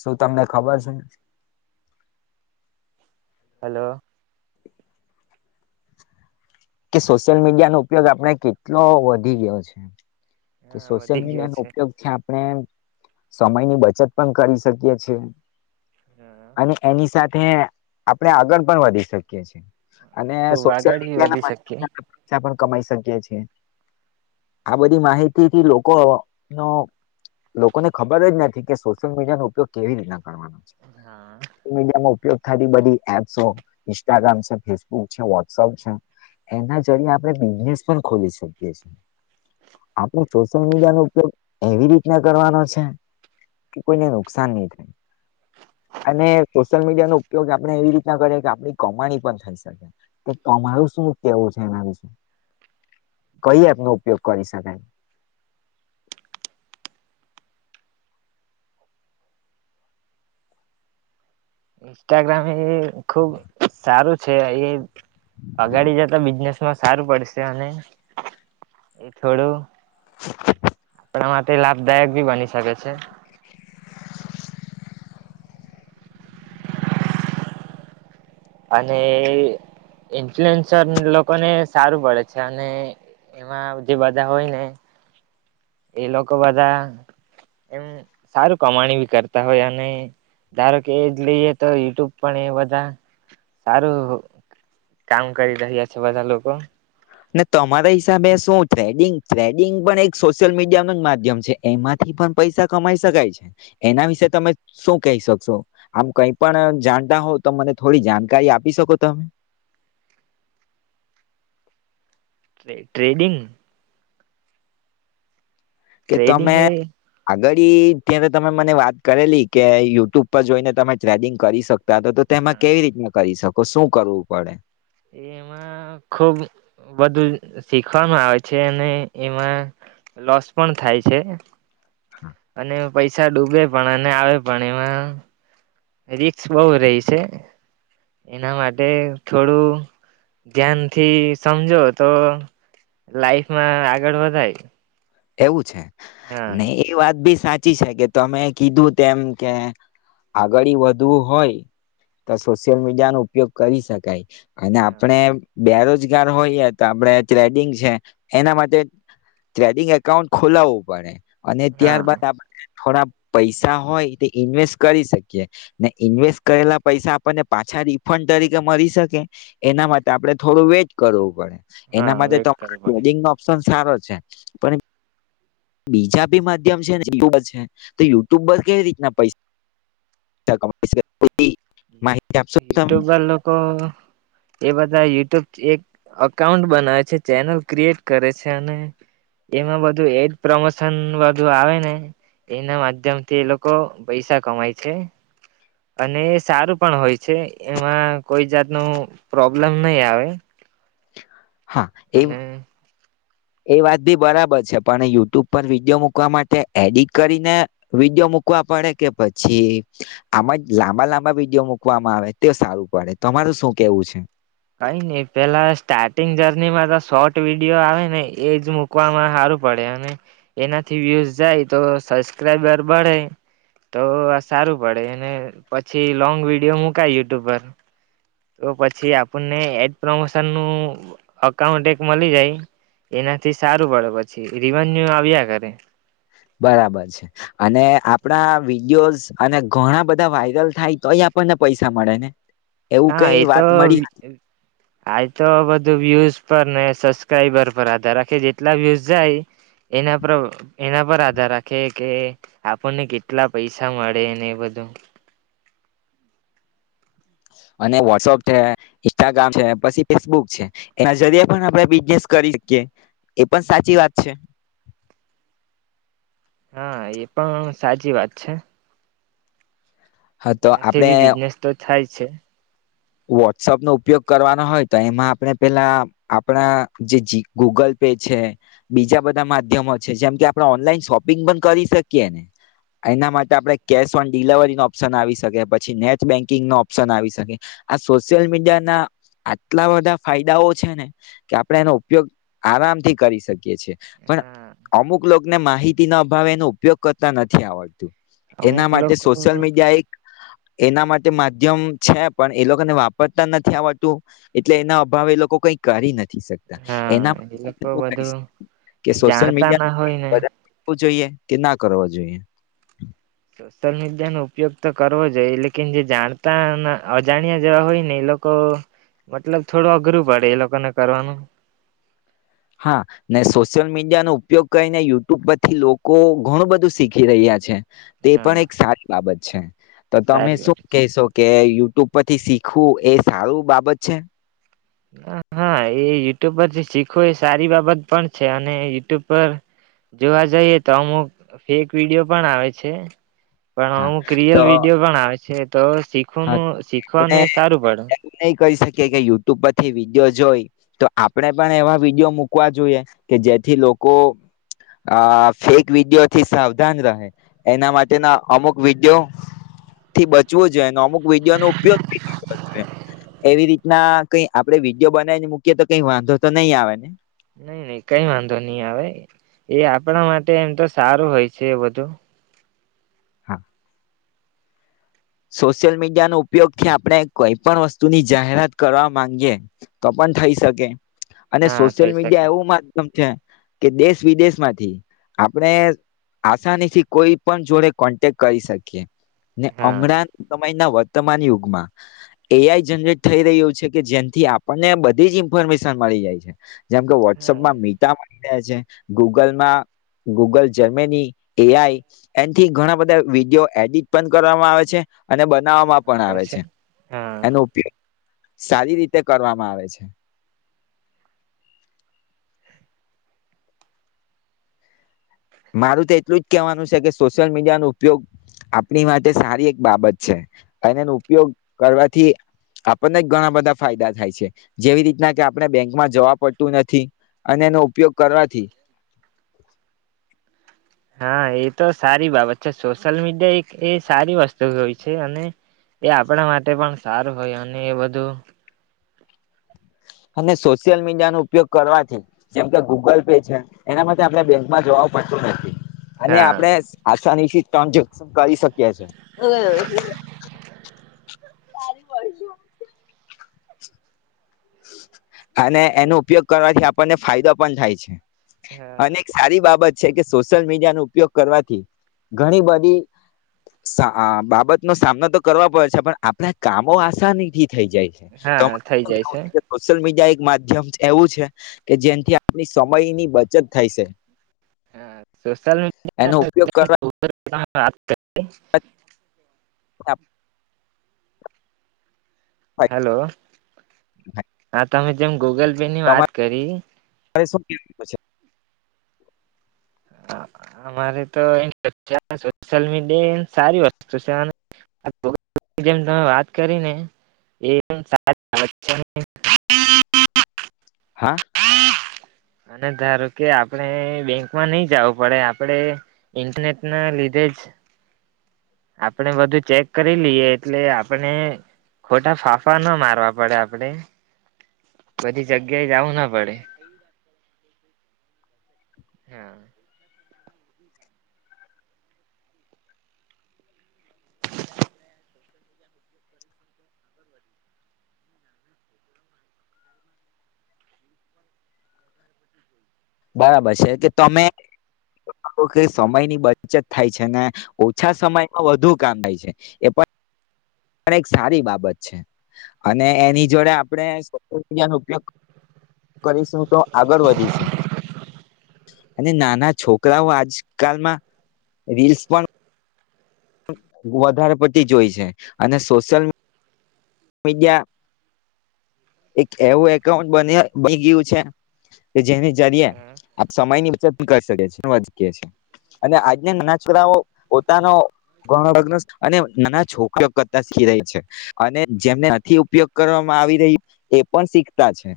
શું તમને ખબર છે હલો કે સોશિયલ મીડિયા નો ઉપયોગ આપણે કેટલો વધી ગયો છે કે હા સોશિયલ વધી ગયો મીડિયા નો છે ઉપયોગથી આપણે સમય ની બચત પણ કરી શકીએ છીએ. હા અને એની સાથે આપડે આગળ પણ વધી શકીએ છે. અને ખુબ સોશિયલ આગળ બી વધી મીડિયાના [unintelligible] શકીએ પૈસા પણ કમાઈ શકીએ છીએ. આ બધી માહિતીથી લોકોનો, લોકોને ખબર જ નથી, કે સોશિયલ મીડિયાનો ઉપયોગ કેવી રીતના હા મીડિયાનો ઉપયોગ આવી બધી એપ્સો, ઇન્સ્ટાગ્રામ છે, ફેસબુક છે, વોટ્સપ છે એના આપણે બિઝનેસ પણ ખોલી શકીએ છીએ, આપણે સોશિયલ મીડિયા નો ઉપયોગ એવી રીતના કરવાનો છે કે કોઈને નુકસાન નહી થાય અને સોશિયલ મીડિયા નો ઉપયોગ આપણે એવી રીતના કરીએ કે આપણી કમાણી પણ થઈ શકે, કમાણું શું કેવું છે એના વિશે કઈ એનો ઉપયોગ કરી શકાય? ઇન્સ્ટાગ્રામ એ ખુબ સારું છે એ. અગાડી જતા બિઝનેસ. સારું પડશે અને એ થોડું. એ માટે તે લાભદાયક બી બની શકે છે. અને ઇન્ફ્લુએન્સર લોકોને સારું પડે છે અને એમાં જે બધા હોય ને. એ લોકો બધા એમ સારું કમાણી બી કરતા હોય અને ધારો કે એ જ લઈએ તો યુટ્યુબ પણ એ બધા સારું કામ કરી રહ્યા છે બધા લોકો. તમારા હિસાબે શું થ્રેડિંગ થ્રેડિંગ પણ એક સોશિયલ મીડિયા ન માધ્યમ છે એમાંથી પણ પૈસા કમાઈ શકાય છે, એના વિશે તમે શું કહી શકશો આમ કઈ પણ જાણતા હોવ તો મને થોડી જાણકારી આપી શકો તમે. ટ્રેડિંગ. કે તમે ટ્રેડિંગ એ આગળ. ત્યારે તમે મને વાત કરેલી કે યુટ્યુબ પર જોઈને તમે ટ્રેડિંગ કરી શક પ તો તો તેમાં હા કેવી રીતના કરી શકો. તો શું કરવું પડે? એમાં ખુબ બધું શીખવાનું આવે છે અને એમાં લોસ પણ થાય છે. અને પૈસા ડૂબે. પણ અને આવે પણ એમાં રિકસ બહુ રહી છે, એના માટે થોડું ધ્યાનથી સમજો તો લાઈફમાં આગળ વધાય. એવું છે. હા નહિ એ વાત બી સા સાચી છે કે તમે કીધું તેમ કે આગળ વધવું હોય તો સોશિયલ મીડિયા નો ઉપયોગ કરી શકાય. અને હા આપણે. બેરોજગાર હોઈએ તો આપડે ટ્રેડિંગ છે એના માટે ટ્રેડિંગ. એકાઉન્ટ ખોલાવવું પડે. અને હા ત્યારબાદ આપણે. થોડા પૈસા હોય તે ઇન્વેસ્ટ કરી શકીએ ને ઈન્વેસ્ટ કરેલા પૈસા આપણને પાછા રિફંડ તરીકે મળી શકે, એના માટે આપણે થોડું વેટ કરવું પડે. એના હા માટે વેટ તો કરવો પડે ટ્રેડિંગ નો ઓપ્શન. સારો છે પણ. બીજા ભી માધ્યમ છે ને યુટુબર છે તો યુટ્યુબર કેવી રીતના પૈસા કમા યુટ્યુબ વા લોકો એ બ યુટ્યુબ એક અઉન્ટ બનાવે છે ચેનલ ક્રિએટ કરે છે, અને એમાં બધું એડ પ્રમોશનુ આવે ને એના માધ્યમથી એ લોકો પૈસા કમાય છે અને. સારું પણ હોય છે એમાં કોઈ જાત ન પ્રોબ્લમ નહી આવે. હા એ. અને એ વાત ભી બરાબર છે પણ યુટ્યુબ પર વિડીયો મૂકવા માટે એડિટ કરીને વિડીયો મુકવા પડે કે પછી આમ જ લાંબા લાંબા વિડીયો મુકવામાં આવે તો સારું પડે તમારું શું કેવું છે? કઈ ન પેલા સ્ટાર્ટિંગ જર્નીમાં તો શોર્ટ વિડીયો આવે ને એજ મુકવામાં સારું પડે અને એનાથી વ્યુઝ જાય તો સબસ્ક્રાઈબર બળે, તો સારું પડે અને પછી લોંગ વિડીયો મુકાય યુટ્યુબ પર. તો પછી આપણને એડ પ્રમોશન નું અકાઉન્ટ એક મળી જાય, એનાથી સારું પડે પછી રિવન્યુ આવ્યા કરે. બરાબર છે. અને આપણા વિડીયોઝ. અને ઘણા બધા વાયરલ થાય તોય આપણને પૈસા મળે ને? એવું હા કઈ એ તો વાત મળી આજ તો બધું વ્યુઝ પર ને સબસ્ક્રાઈબર પર આધાર રાખે જેટલા વ્યુઝ જાય એના પર એના પર આધાર રાખે કે આપણને કેટલા પૈસા મળે ને એ બધું અને વોટસઅપ છે ઇન્સ્ટાગ્રામ છે પછી ફેસબુક છે એના જેરિયે પણ આપણે બિઝનેસ કરી શકીએ એ પણ સાચી વાત છે હા એ પણ સાચી વાત છે હા તો એનાથી બી બિઝનેસ તો થાય છે વોટ્સઅપ નો ઉપયોગ કરવાનો હોય તો એમાં આપણે પેલા આપણા જે ગૂગલ પે છે બીજા બધા માધ્યમો છે જેમ કે આપણે ઓનલાઈન શોપિંગ પણ કરી શકીએ ને એના માટે આપડે કેશ ઓન ડિલવરી નો ઓપ્શન આવી શકે પછી નેટ બેન્કિંગ નો ઓપ્શન આવી શકે આ સોશિયલ મીડિયા ના આટલા બધા ફાયદાઓ છે ને કે આપડે એનો ઉપયોગ આરામથી કરી શકીયએ છેએ પણ હા અમુક લોકોને માહિતી ના અભાવે એનો ઉપયોગ કરતા નથી આવડતું એના અમુક માટે લોકો સોશિયલ મીડિયા એક એના માટે માધ્યમ છે પણ એ લોકોને વાપરતા નથી આવડતું એટલે એના અભાવ એ લોકો કઈ કરી નથી શકતા એના હા એ લોકો [unintelligible] કરી બધું શકતા કે સોશિયલ જાણતા ના હોય ને મીડિયા [inaudible] જોઈએ કે ના કરવો જોઈએ સોશિયલ મીડિયા નો ઉપયોગ તો કરવો જઈએ લેકિન જે જાણતા ન અજાણ્યા જેવા હોય ને એ લોકો મતલબ થોડું અઘરું પડે એ લોકોને કરવાનું હા ને સોશિયલ મીડિયા નો ઉપયોગ કરીને યુટ્યુબ પરથી લોકો ઘણું બધું શીખી રહ્યા છે તે હા પણ એક સારી બાબત છે તો તમે સારી શું વાત છે કહેશો કે યુ ટુબ પરથી શીખવું એ સારુ બાબત છે. હા એ યુટ્યુબ પરથી શીખો એ સારી બાબત પણ છે અને યુટ્યુબ પર જોવા જઈએ તો અમુક ફેક વિડીિયો પણ આવે છે. પણ હા અમુક રિયલ તો વિડીયો પણ આવે છે. તો હા શીખવાનું શીખવાને સારું પડે. નહીં કરી કે યુટ્યુબ પરથી વિડીયો જોઈ તો આપણે પણ એવા વિડીયો મૂકવા જોઈએ કે જેથી લોકો આ ફેક વિડીયો થી સાવધાન રહે એના માટેના અમુક વિડીયોથી બચવું જોઈએ. અમુક વિડીયોનો ઉપયોગ બી ની કરવો જોઈએ. એવી રીતના કઈ આપડે વિડીયો બનાવીને મૂકીએ તો કઈ વાંધો તો નહી આવે ને. નહી નહી કઈ વાંધો નઈ આવે એ આપણા માટે એમ તો સારું હોય છે એ બધું. હા. સોશિયલ મીડિયાનો ઉપયોગથી આપણે કોઈ પણ વસ્તુની જાહેરાત કરવા માંગીયે તો પણ થઈ શકે. અને હા સોશિયલ થઈ શકે મીડિયા એવું માધ કે દેશ વિદેશ માંથી આપણે આસાની થી કોઈ પણ જોડે કોન્ટેક્ટ કરી શકીએ. હા હમણાં વર્તમાન યુગમાં એઆઈ જનરેટ થઈ રહ્યું છે કે જેથી આપણને બધી જ ઇન્ફોર્મેશન મળી જાય છે. જેમ કે હા વોટ્સઅપમાં મિટા. ગૂગલમાં ગૂગલ જર્મની એઆઈ એથી ઘણા બધા વિડીયો એડિટ પણ કર આવે છે. અને બનાવવામાં પણ આવે છે એનો ઉપયોગ. સારી રીતે કરવામાં આવે છે. મારું તો એટલું જ કેવાનું છે કે સોશિયલ મીડિયા ન ઉપયોગ આપણી માટે સારી એક બાબત છે અને એનો ઉપયોગ કરવાથી આપણને જ ઘણા બધા ફાયદા થાય છે જેવી રીતના કે આપણે બેંકમાં જવા પડતું નથી અને એનો ઉપયોગ કરવાથી. હા એ તો સારી બાબત છે સોશિયલ મીડિયા એક એ સારી વસ્તુ હોય છે અને એ આપણા માટે પણ સારું હોય અને એ બધું. અને સોશિયલ મીડિયાનો ઉપયોગ કરવાથી જેમ કે ગૂગલ પે છે. એના માટે આપણે બેંકમાં જવા. પટતું નથી અને હા આપડે આસાની થી ટ્રન્ઝેક્શન કરી શક છે. [inaudible] અને એનો ઉપયોગ કરવાથી આપ. આપણ ને ફાયદો પણ થાય છે. અને હા એક સારી બાબત. છે કે સોશિયલ મીડિયા ન ઉપયોગ કરવાથી ઘણી બધી સ આ બાબતનો સામનો તો કરવા પડે છે પણ આપણા કામો આશાથી થઈ જાય છે. હા થઈ જાય છે [unintelligible] સોશિયલ મીડિયા એક માધ્યમ એવું છે કે જેનાથી આપણી સમયની બચત થાય છે. હા. સોશલ એનો ઉપયોગ કરવા મીડિયા. [unintelligible] [unintelligible] આપ હેલો તમે કેમ ગૂગલ પે ની વાત તમારે કરી [unintelligible] હ અમારે તોયલ મીડિયા સારી વસ્તુ છે જેમ તમે વાત કરીને એ હા અને ધારો કે આપણે બેંકમાં નઈ જવું પડે આપણેે ઈન્ટરનેટ ના લીધે જ આપણેે બધું ચેક કરી લઈએ એટલે આપણે ખોટા ફાફા ના મારવા પડે આપણે બધી જગ્યાએ જવું ના પડે હા બરાબર છે કે તમે કે સમયની બચત થાય છે ને ઓછા સમયમાં વધુ કામ થાય છે એ પણ એક સારી બાબત છે અને એની જોડે આપણે સોશલ મીડિયાનો ઉપયોગ કરીશું તો આગળ વધીશું અને નાના છોકરાઓ આજકાલમાં રીલ્સ પણ વધારે પડતી જોય છે અને સોશિયલ મીડિયા એક એવું એકાઉન્ટ બ બની ગયું છે કે જેની જરીે આપ સમયની બચત કરી શકે છ વધકી અને આજના નાના છોકરાઓ પોતાનો અને નાના છોકરી કરતા શીખી રહી હે અને જેમને નથી ઉપયોગ કરવામાં આવી રહી એ પણ શીખતા છે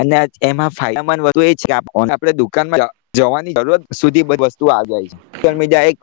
અને એમાં ફાયદાંદસ્તુ એ છે આપ દુકાનમાં જવાની જરૂર સુધીધ વસ્તુ આવી જાય છે સોશ્યિલ મીડિયા એક